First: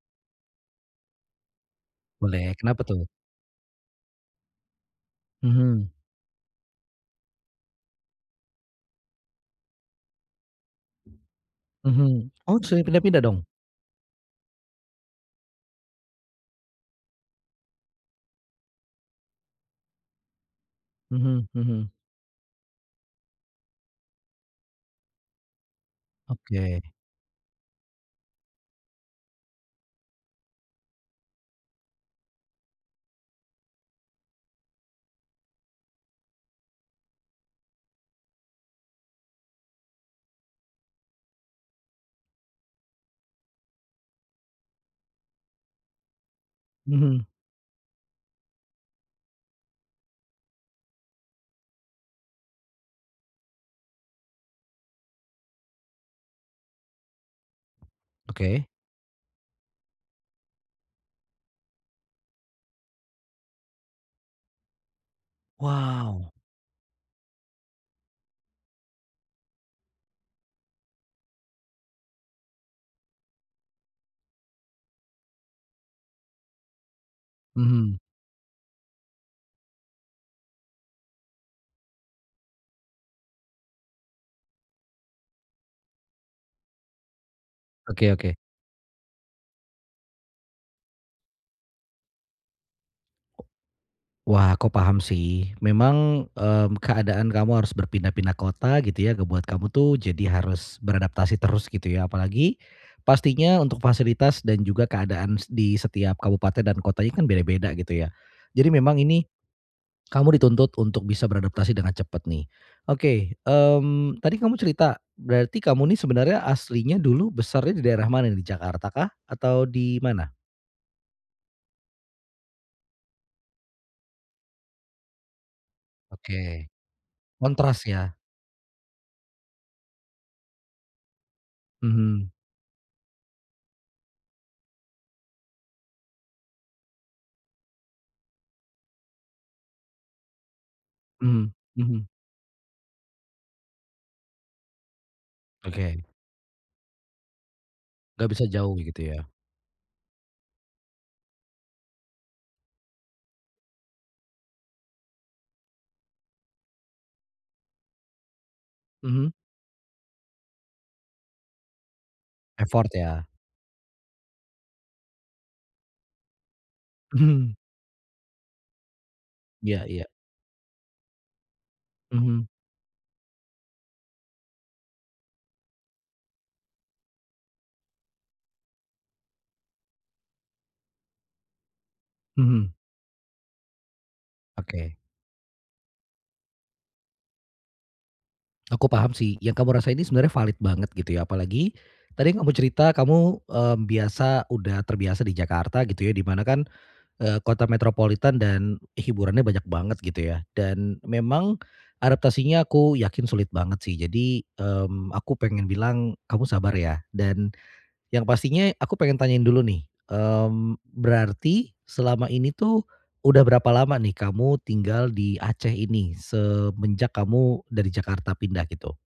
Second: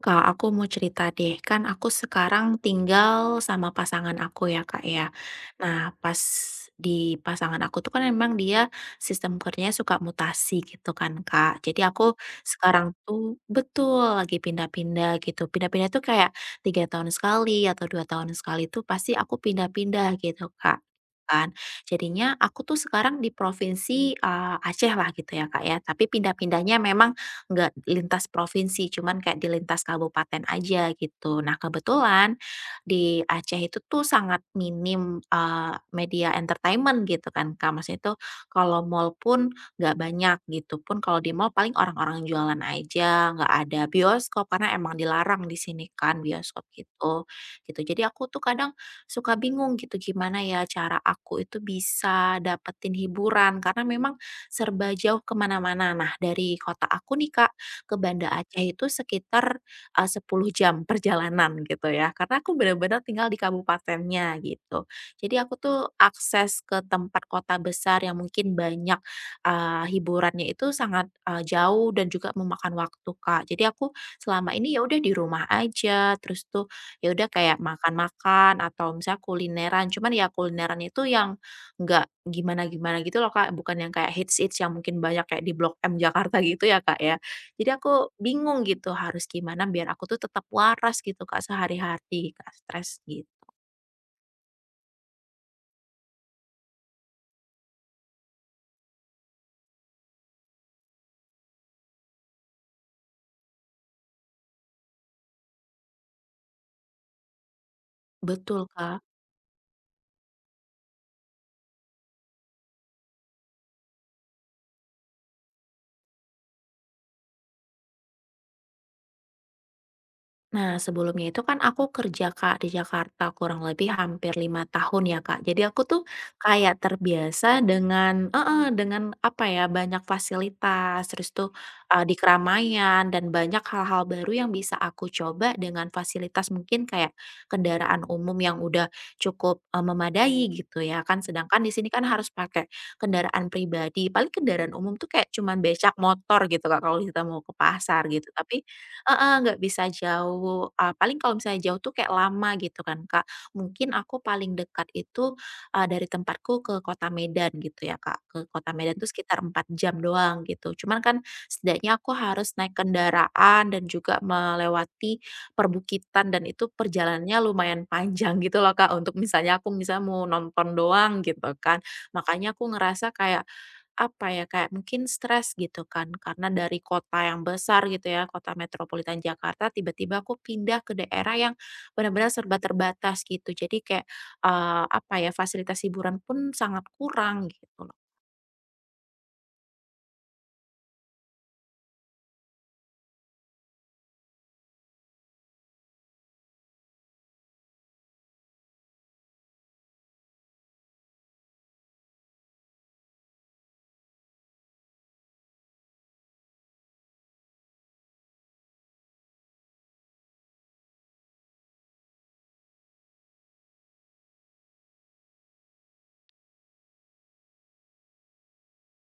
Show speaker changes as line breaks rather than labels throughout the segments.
Kak, aku mau cerita deh. Kan aku
Boleh,
sekarang
kenapa tuh?
tinggal sama pasangan aku ya, Kak ya.
Mhm,
Nah, pas di pasangan aku tuh kan memang dia sistem kerjanya suka mutasi gitu kan, Kak. Jadi
mhm.
aku
Oh, sering
sekarang
pindah-pindah
tuh
dong?
betul lagi pindah-pindah gitu. Pindah-pindah tuh kayak 3 tahun sekali atau 2 tahun sekali tuh pasti aku pindah-pindah gitu, Kak.
Mhm,
Kan.
mhm.
Jadinya aku tuh sekarang di provinsi, Aceh lah gitu ya, Kak ya. Tapi
Oke,
pindah-pindahnya memang nggak lintas provinsi, cuman kayak di lintas kabupaten aja gitu. Nah, kebetulan di Aceh itu tuh sangat minim, media entertainment gitu kan, Kak. Maksudnya itu kalau mall pun nggak banyak gitu, pun kalau di mall paling orang-orang jualan aja, nggak ada bioskop karena emang dilarang di sini kan bioskop gitu,
mhm,
gitu. Jadi aku tuh kadang suka bingung gitu, gimana ya cara aku itu bisa dapetin hiburan karena memang serba jauh kemana mana. Nah, dari kota aku nih Kak, ke Banda Aceh
oke.
itu sekitar, 10 jam perjalanan gitu ya, karena aku benar-benar tinggal di kabupatennya gitu. Jadi aku tuh
Wow,
akses ke tempat kota besar yang mungkin banyak, hiburannya itu sangat, jauh dan juga memakan waktu Kak. Jadi aku selama ini ya udah di rumah aja, terus tuh ya udah kayak
mhm,
makan-makan atau misalnya kulineran, cuman ya kulineran itu yang nggak gimana-gimana gitu loh, Kak, bukan yang kayak hits-hits yang mungkin banyak kayak di Blok M Jakarta gitu ya, Kak, ya. Jadi
oke,
aku
oke.
bingung gitu harus gimana biar aku tuh tetap waras gitu, Kak, sehari-hari, kak stres gitu
Wah, aku paham sih. Memang, keadaan kamu harus berpindah-pindah kota gitu ya, ngebuat kamu tuh jadi harus beradaptasi terus gitu ya. Apalagi pastinya untuk fasilitas dan juga keadaan s di setiap kabupaten dan kotanya kan beda-beda gitu ya.
betul,
Jadi memang
Kak.
ini kamu dituntut untuk bisa beradaptasi dengan cepat nih. Oke, tadi kamu cerita berarti kamu nih sebenarnya aslinya dulu besarnya di daerah mana nih? Di Jakarta kah? Atau di mana?
Nah, sebelumnya itu kan aku kerja, Kak, di Jakarta kurang lebih hampir 5 tahun ya, Kak. Jadi aku tuh
Oke,
kayak terbiasa
kontras ya?
dengan apa ya, banyak fasilitas, terus tuh, di
Mhm,
keramaian dan banyak hal-hal baru yang bisa aku coba dengan fasilitas mungkin kayak kendaraan umum yang udah cukup, memadai gitu ya kan.
mhm,
Sedangkan di sini kan
mhm,
harus pakai kendaraan pribadi, paling kendaraan umum tuh kayak cuman becak
oke,
motor gitu, Kak, kalau kita mau ke pasar gitu.
nggak bisa
Tapi.
jauh gitu ya?
Heeh, nggak bisa jauh, paling kalau misalnya jauh tuh kayak lama gitu kan, Kak. Mungkin aku paling dekat itu, dari tempatku ke kota Medan gitu ya, Kak. Ke kota Medan tuh
Mhm,
sekitar 4 jam doang gitu. Cuman kan setidaknya aku harus naik
effort ya?
kendaraan dan juga melewati perbukitan dan itu perjalanannya
Mhm,
lumayan panjang gitu loh, Kak, untuk misalnya aku
iya,
misalnya
iya,
mau nonton doang gitu kan.
mhm,
Makanya aku ngerasa kayak apa ya, kayak mungkin stres gitu kan, karena dari kota yang besar gitu ya, kota metropolitan Jakarta, tiba-tiba aku pindah ke daerah yang benar-benar serba
mhm,
terbatas gitu. Jadi kayak,
oke.
apa ya, fasilitas hiburan pun sangat kurang gitu.
Aku paham sih, yang kamu rasain ini sebenarnya valid banget gitu ya, apalagi tadi yang kamu cerita kamu, biasa udah terbiasa di Jakarta gitu ya, di mana kan kota metropolitan dan hiburannya banyak banget gitu ya, dan memang adaptasinya aku yakin sulit banget sih. Jadi, aku pengen bilang kamu sabar ya, dan yang pastinya aku pengen tanyain dulu nih, berarti selama ini tuh udah berapa lama nih kamu tinggal di Aceh ini semenjak kamu dari Jakarta pindah gitu?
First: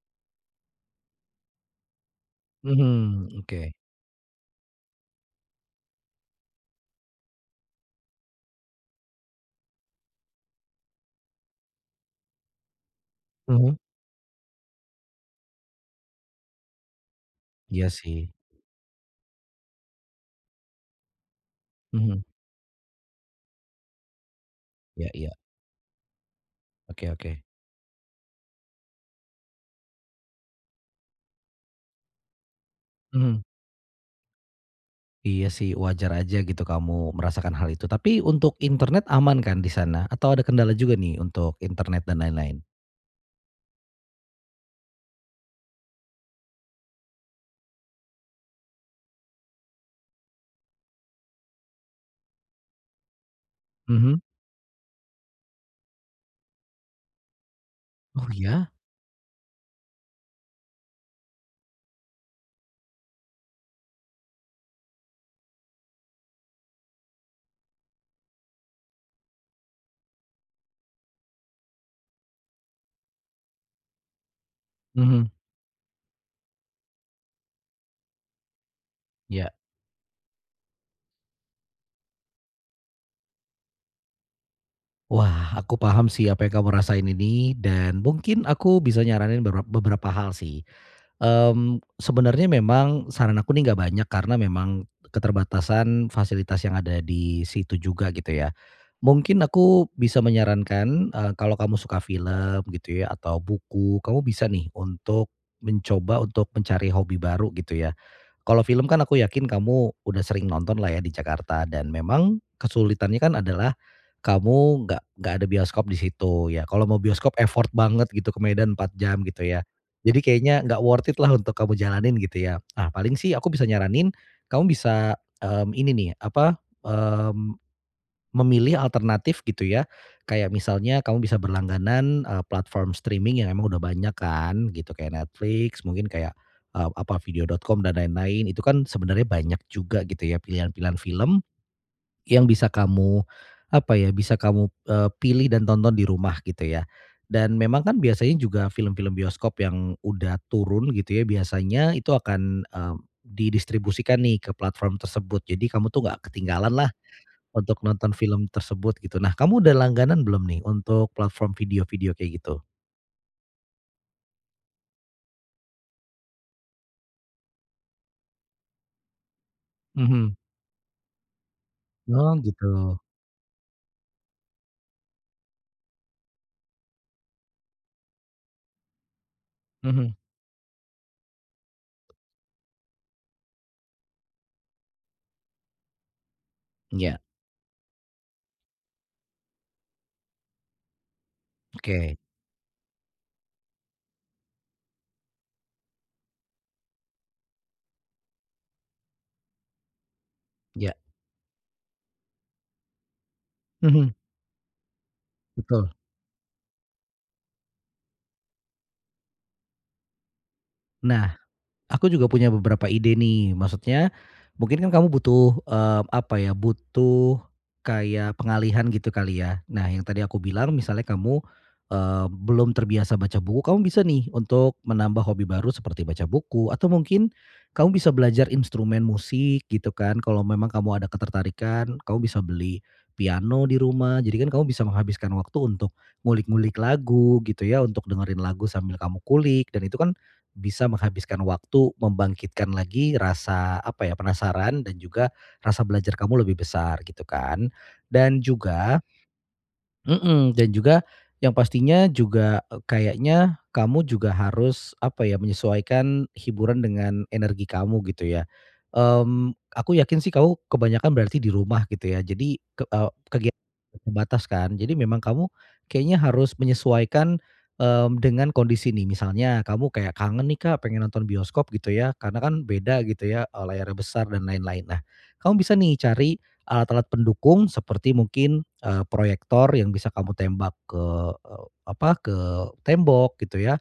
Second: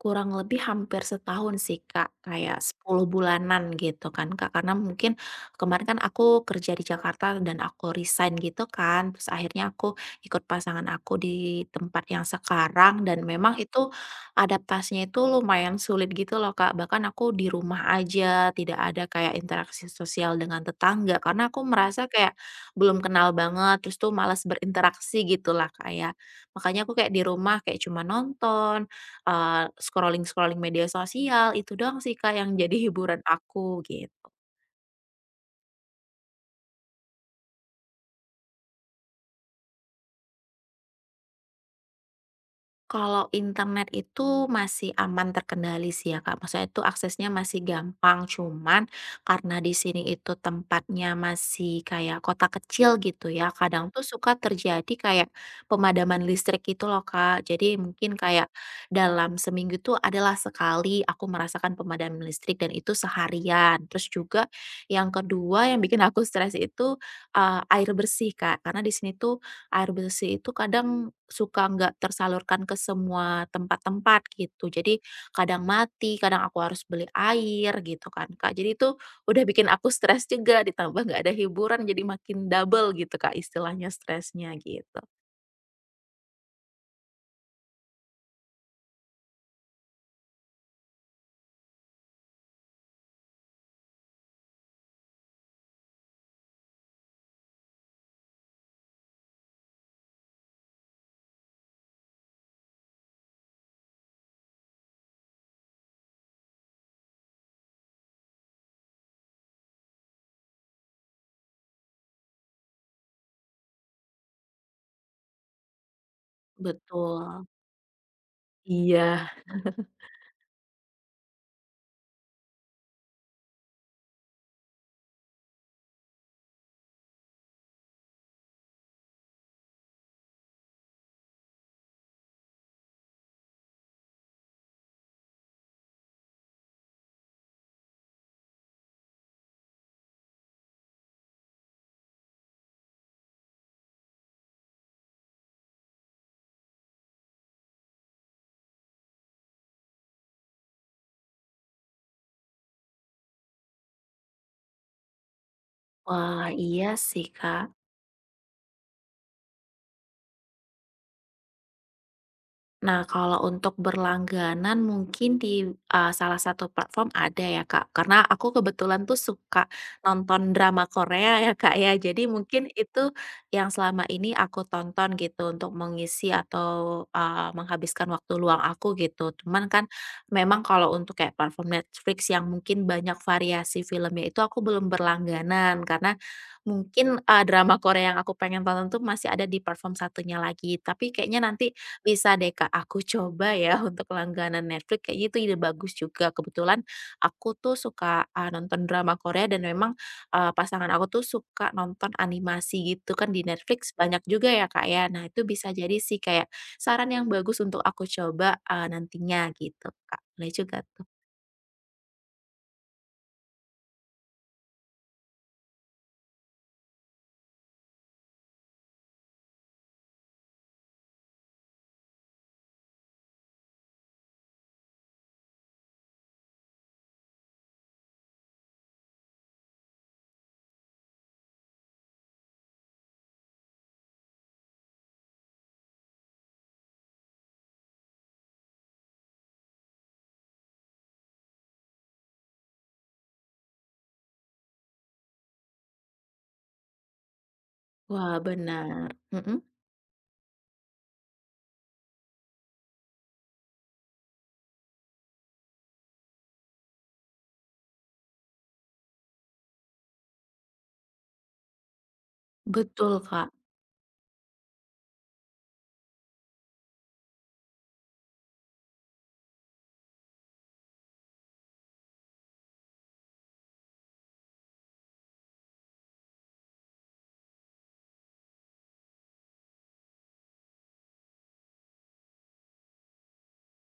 Kurang lebih hampir setahun sih, Kak, kayak 10
Mhm, oke.
bulanan gitu kan, Kak. Karena mungkin kemarin kan aku kerja di Jakarta dan aku resign gitu kan, terus akhirnya aku ikut pasangan aku di tempat yang sekarang dan memang
Mhm,
itu adaptasinya itu lumayan sulit gitu loh, Kak. Bahkan aku di rumah
iya sih.
aja, tidak ada kayak interaksi sosial dengan tetangga karena aku merasa
Mhm,
kayak belum kenal banget, terus tuh malas
iya,
berinteraksi
iya.
gitu lah, Kak, ya. Makanya aku
Oke,
kayak di
oke.
rumah kayak cuma nonton scrolling-scrolling media sosial, itu doang sih Kak yang jadi hiburan
Mhm.
aku, gitu.
Iya sih, wajar aja gitu kamu merasakan hal itu. Tapi untuk internet aman kan di sana? Atau ada kendala juga nih untuk internet dan lain-lain?
Kalau internet itu masih aman terkendali sih ya, Kak. Maksudnya itu aksesnya masih gampang, cuman karena di sini itu tempatnya masih kayak kota kecil gitu ya, kadang tuh
Mhm.
suka terjadi kayak pemadaman listrik gitu loh, Kak. Jadi mungkin
Oh
kayak
ya?
dalam seminggu itu adalah sekali aku merasakan pemadaman listrik dan itu seharian. Terus juga yang kedua yang bikin aku stres itu, air bersih, Kak. Karena di sini tuh air bersih itu kadang suka nggak tersalurkan ke semua tempat-tempat gitu. Jadi
Mhm,
kadang mati, kadang aku harus beli air gitu kan, Kak. Jadi itu udah
iya.
bikin aku stres juga, ditambah nggak ada hiburan jadi makin double gitu, Kak, istilahnya stresnya gitu.
Wah, aku paham sih apa yang kamu rasain ini dan mungkin aku bisa nyaranin bebera beberapa hal sih. Sebenarnya memang saran aku nih nggak banyak karena memang keterbatasan fasilitas yang ada di situ juga gitu ya. Mungkin aku bisa menyarankan, kalau kamu suka film gitu ya atau buku, kamu bisa nih untuk mencoba untuk mencari hobi baru gitu ya. Kalau film kan aku yakin kamu udah sering nonton lah ya di Jakarta dan memang kesulitannya kan adalah kamu nggak ada bioskop di situ ya. Kalau mau bioskop
Betul.
effort banget gitu ke Medan 4 jam
Iya.
gitu ya. Jadi kayaknya nggak worth it lah untuk kamu jalanin gitu ya. Nah paling sih aku bisa nyaranin kamu bisa, ini nih apa, mmm memilih alternatif gitu ya, kayak misalnya kamu bisa berlangganan, platform streaming yang emang udah banyak kan gitu kayak Netflix mungkin kayak, apa Vidio.com dan lain-lain itu kan sebenarnya banyak juga gitu ya pilihan-pilihan film yang bisa kamu apa ya, bisa kamu, pilih dan tonton di rumah gitu ya. Dan memang kan biasanya juga film-film bioskop yang udah turun gitu ya biasanya itu akan, didistribusikan nih ke platform tersebut jadi kamu tuh nggak
Wah,
ketinggalan
iya sih, Kak.
untuk nonton film tersebut gitu. Nah, kamu udah langganan belum nih untuk platform video-video kayak gitu?
Nah, kalau untuk berlangganan mungkin di, salah satu platform ada ya, Kak. Karena aku kebetulan tuh suka
Mhm.
nonton drama Korea ya, Kak, ya. Jadi
Oh,
mungkin
gitu.
itu yang selama ini aku tonton gitu untuk mengisi atau, menghabiskan waktu luang aku gitu. Cuman kan
Mhm.
memang kalau untuk kayak platform Netflix yang mungkin banyak variasi filmnya itu aku belum berlangganan karena mungkin,
Iya.
drama Korea yang aku pengen tonton tuh masih ada di platform satunya lagi. Tapi kayaknya nanti
Oke.
bisa deh Kak, aku coba ya untuk langganan Netflix kayaknya itu ide bagus juga. Kebetulan aku tuh suka, nonton drama Korea dan memang, pasangan
Iya.
aku tuh suka nonton animasi gitu kan di Netflix
Mhm.
banyak juga ya Kak ya. Nah itu bisa
Betul.
jadi sih kayak saran yang bagus untuk aku coba, nantinya gitu Kak. Boleh juga tuh.
Nah, aku juga punya beberapa ide nih, maksudnya mungkin kan kamu butuh, apa ya, butuh kayak pengalihan gitu kali ya. Nah, yang tadi aku bilang misalnya kamu, belum terbiasa baca buku, kamu bisa nih untuk menambah hobi baru seperti baca buku atau mungkin kamu bisa belajar instrumen musik gitu kan, kalau memang kamu ada ketertarikan, kamu bisa beli piano di rumah, jadi kan kamu bisa menghabiskan waktu untuk ngulik-ngulik lagu gitu ya, untuk dengerin lagu sambil kamu kulik dan itu kan bisa menghabiskan waktu, membangkitkan lagi rasa, apa ya, penasaran dan juga rasa belajar kamu lebih besar gitu kan.
Wah
Dan juga
benar. Mhm,
mhm, dan juga yang pastinya juga, kayaknya kamu juga harus, apa ya, menyesuaikan hiburan dengan energi kamu gitu ya. Aku yakin sih kamu kebanyakan berarti di rumah gitu ya. Jadi ke
betul Kak.
kegiatan terbatas kan. Jadi memang kamu kayaknya harus menyesuaikan, dengan kondisi nih. Misalnya kamu kayak kangen nih, Kak, pengen nonton bioskop gitu ya, karena kan beda gitu ya, layarnya besar dan lain-lain. Nah, kamu bisa nih cari alat-alat pendukung seperti mungkin, proyektor yang bisa kamu tembak ke, apa, ke tembok gitu ya,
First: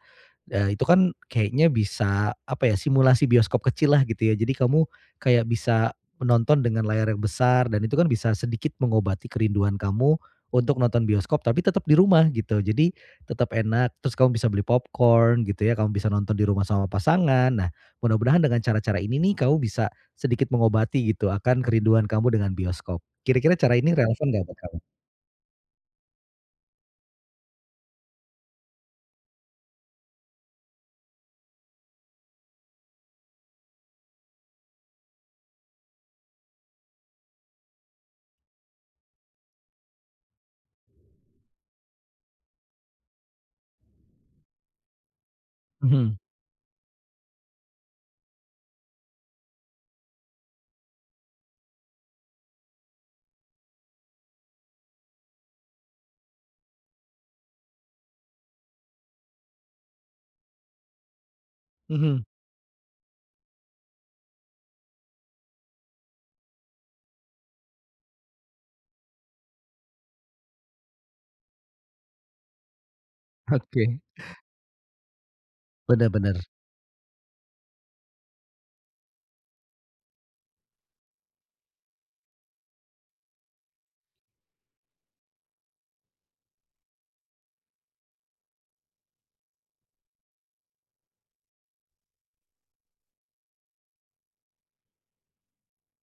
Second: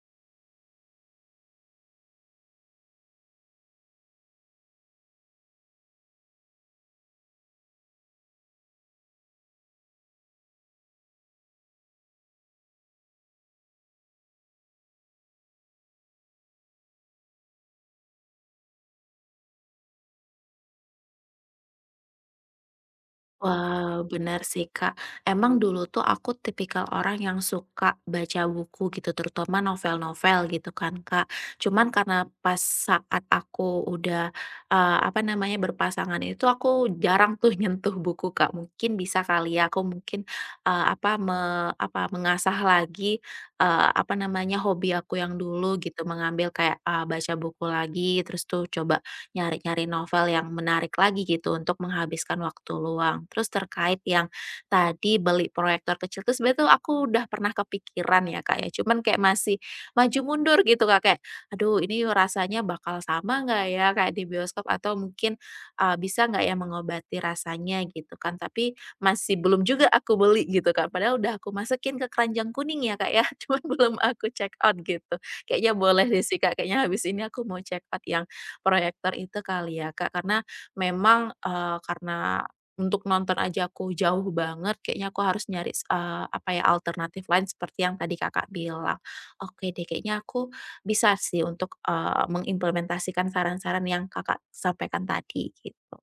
Itu kan kayaknya bisa, apa ya, simulasi bioskop kecil lah gitu ya. Jadi kamu kayak bisa menonton dengan layar yang besar dan itu kan bisa sedikit mengobati kerinduan kamu untuk nonton bioskop tapi tetap di rumah gitu. Jadi tetap enak, terus kamu bisa beli popcorn gitu ya, kamu bisa nonton di rumah sama pasangan. Nah, mudah-mudahan dengan cara-cara ini nih kamu bisa sedikit mengobati gitu akan kerinduan kamu dengan bioskop. Kira-kira cara ini
Wah,
relevan
benar
nggak buat
sih,
kamu?
Kak. Emang dulu tuh aku tipikal orang yang suka baca buku gitu, terutama novel-novel gitu kan, Kak. Cuman karena pas saat aku udah apa namanya berpasangan itu aku jarang tuh nyentuh buku, Kak. Mungkin bisa kali ya aku mungkin eh, apa me- apa mengasah lagi apa namanya hobi aku yang dulu gitu,
Mhm,
mengambil kayak baca buku lagi, terus tuh coba nyari-nyari novel yang menarik lagi gitu untuk menghabiskan waktu luang. Terus terkait yang tadi beli proyektor kecil tuh sebenarnya tuh aku udah pernah kepikiran ya Kak ya, cuman kayak masih maju mundur gitu Kak, kayak, "Aduh ini
mhm.
rasanya bakal sama nggak ya kayak di bioskop atau mungkin, bisa nggak ya mengobati rasanya?" Gitu kan. Tapi masih belum juga aku beli gitu Kak, padahal udah aku masukin ke keranjang kuning ya Kak ya, cuman belum
Oke.
aku check out gitu. Kayaknya boleh
Bener,
deh sih
bener.
Kak, kayaknya habis ini aku mau check out yang proyektor itu kali ya, Kak, karena untuk nonton aja aku jauh banget, kayaknya aku harus nyari apa ya, alternatif lain seperti yang tadi Kakak bilang. Oke deh, kayaknya aku bisa sih untuk, mengimplementasikan saran-saran yang Kakak sampaikan tadi, gitu.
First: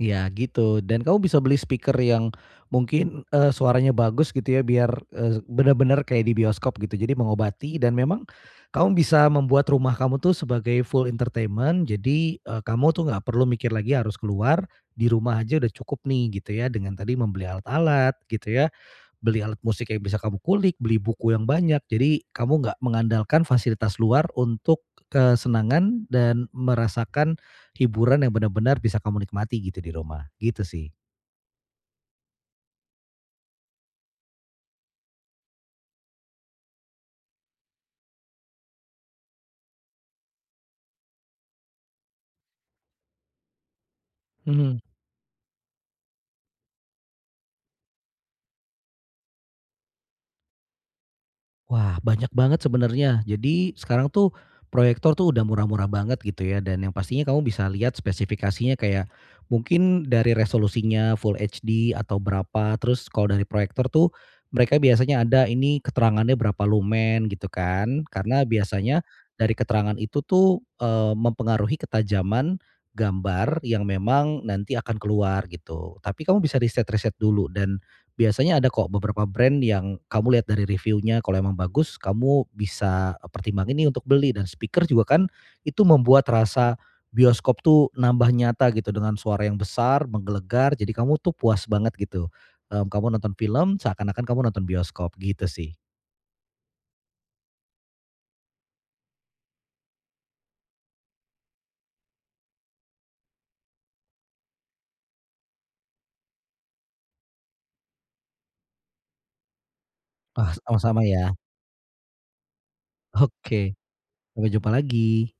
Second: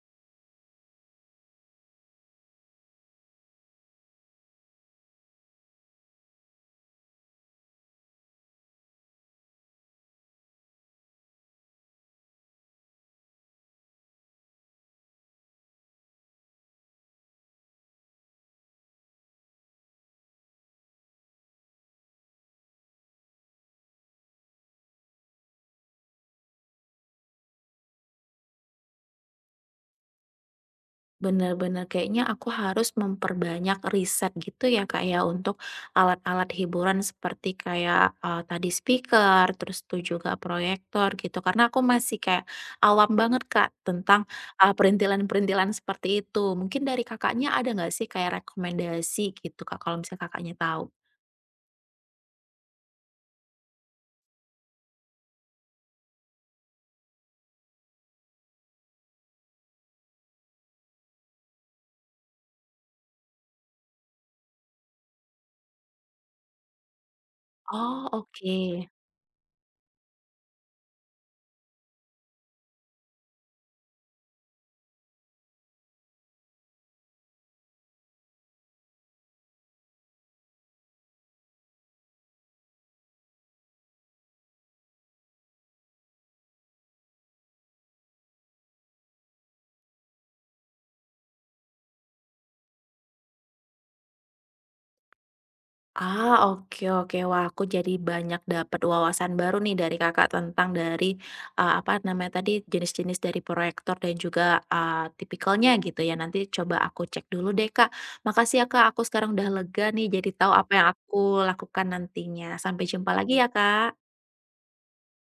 Iya gitu dan kamu bisa beli speaker yang mungkin, suaranya bagus gitu ya biar, benar, bener kayak di bioskop gitu jadi mengobati dan memang kamu bisa membuat rumah kamu tuh sebagai full entertainment jadi, kamu tuh nggak perlu mikir lagi harus keluar, di rumah aja udah cukup nih gitu ya dengan tadi membeli alat-alat gitu ya, beli alat musik yang bisa kamu kulik, beli buku yang banyak, jadi kamu nggak mengandalkan fasilitas luar untuk kesenangan dan merasakan hiburan yang benar-benar bisa kamu nikmati gitu di rumah, gitu sih.
Bener-bener kayaknya aku harus memperbanyak riset gitu ya Kak ya untuk alat-alat hiburan seperti kayak, tadi speaker, terus tuh juga proyektor gitu karena aku masih kayak awam banget Kak tentang,
Mhm.
perintilan-perintilan seperti itu. Mungkin dari Kakaknya ada nggak sih kayak rekomendasi gitu Kak kalau misalnya Kakaknya tahu?
Wah, banyak banget sebenarnya. Jadi sekarang tuh proyektor tuh udah murah-murah banget gitu ya dan yang pastinya kamu bisa lihat spesifikasinya kayak mungkin dari resolusinya Full HD atau berapa, terus kalau dari proyektor tuh mereka biasanya ada ini keterangannya berapa lumen gitu kan.
Oh
Karena
oke.
biasanya dari keterangan itu tuh, mempengaruhi ketajaman gambar yang memang nanti akan keluar gitu. Tapi kamu bisa riset-riset dulu dan biasanya ada kok beberapa brand yang kamu lihat dari reviewnya kalau emang bagus kamu bisa, pertimbang ini untuk beli dan speaker juga kan itu membuat rasa bioskop tuh nambah nyata gitu dengan suara yang besar, menggelegar, jadi kamu tuh puas banget gitu. Kamu nonton film seakan-akan kamu nonton bioskop gitu sih.
Ah, oke oke. Wah, aku jadi banyak dapat wawasan baru nih dari Kakak tentang dari, apa namanya tadi, jenis-jenis dari proyektor dan juga, tipikalnya gitu ya. Nanti coba aku cek dulu deh, Kak. Makasih ya, Kak, aku sekarang udah lega nih jadi tahu
Wah,
apa yang
sama-sama ya.
aku lakukan nantinya. Sampai jumpa lagi ya,
Oke,
Kak.
sampai jumpa lagi.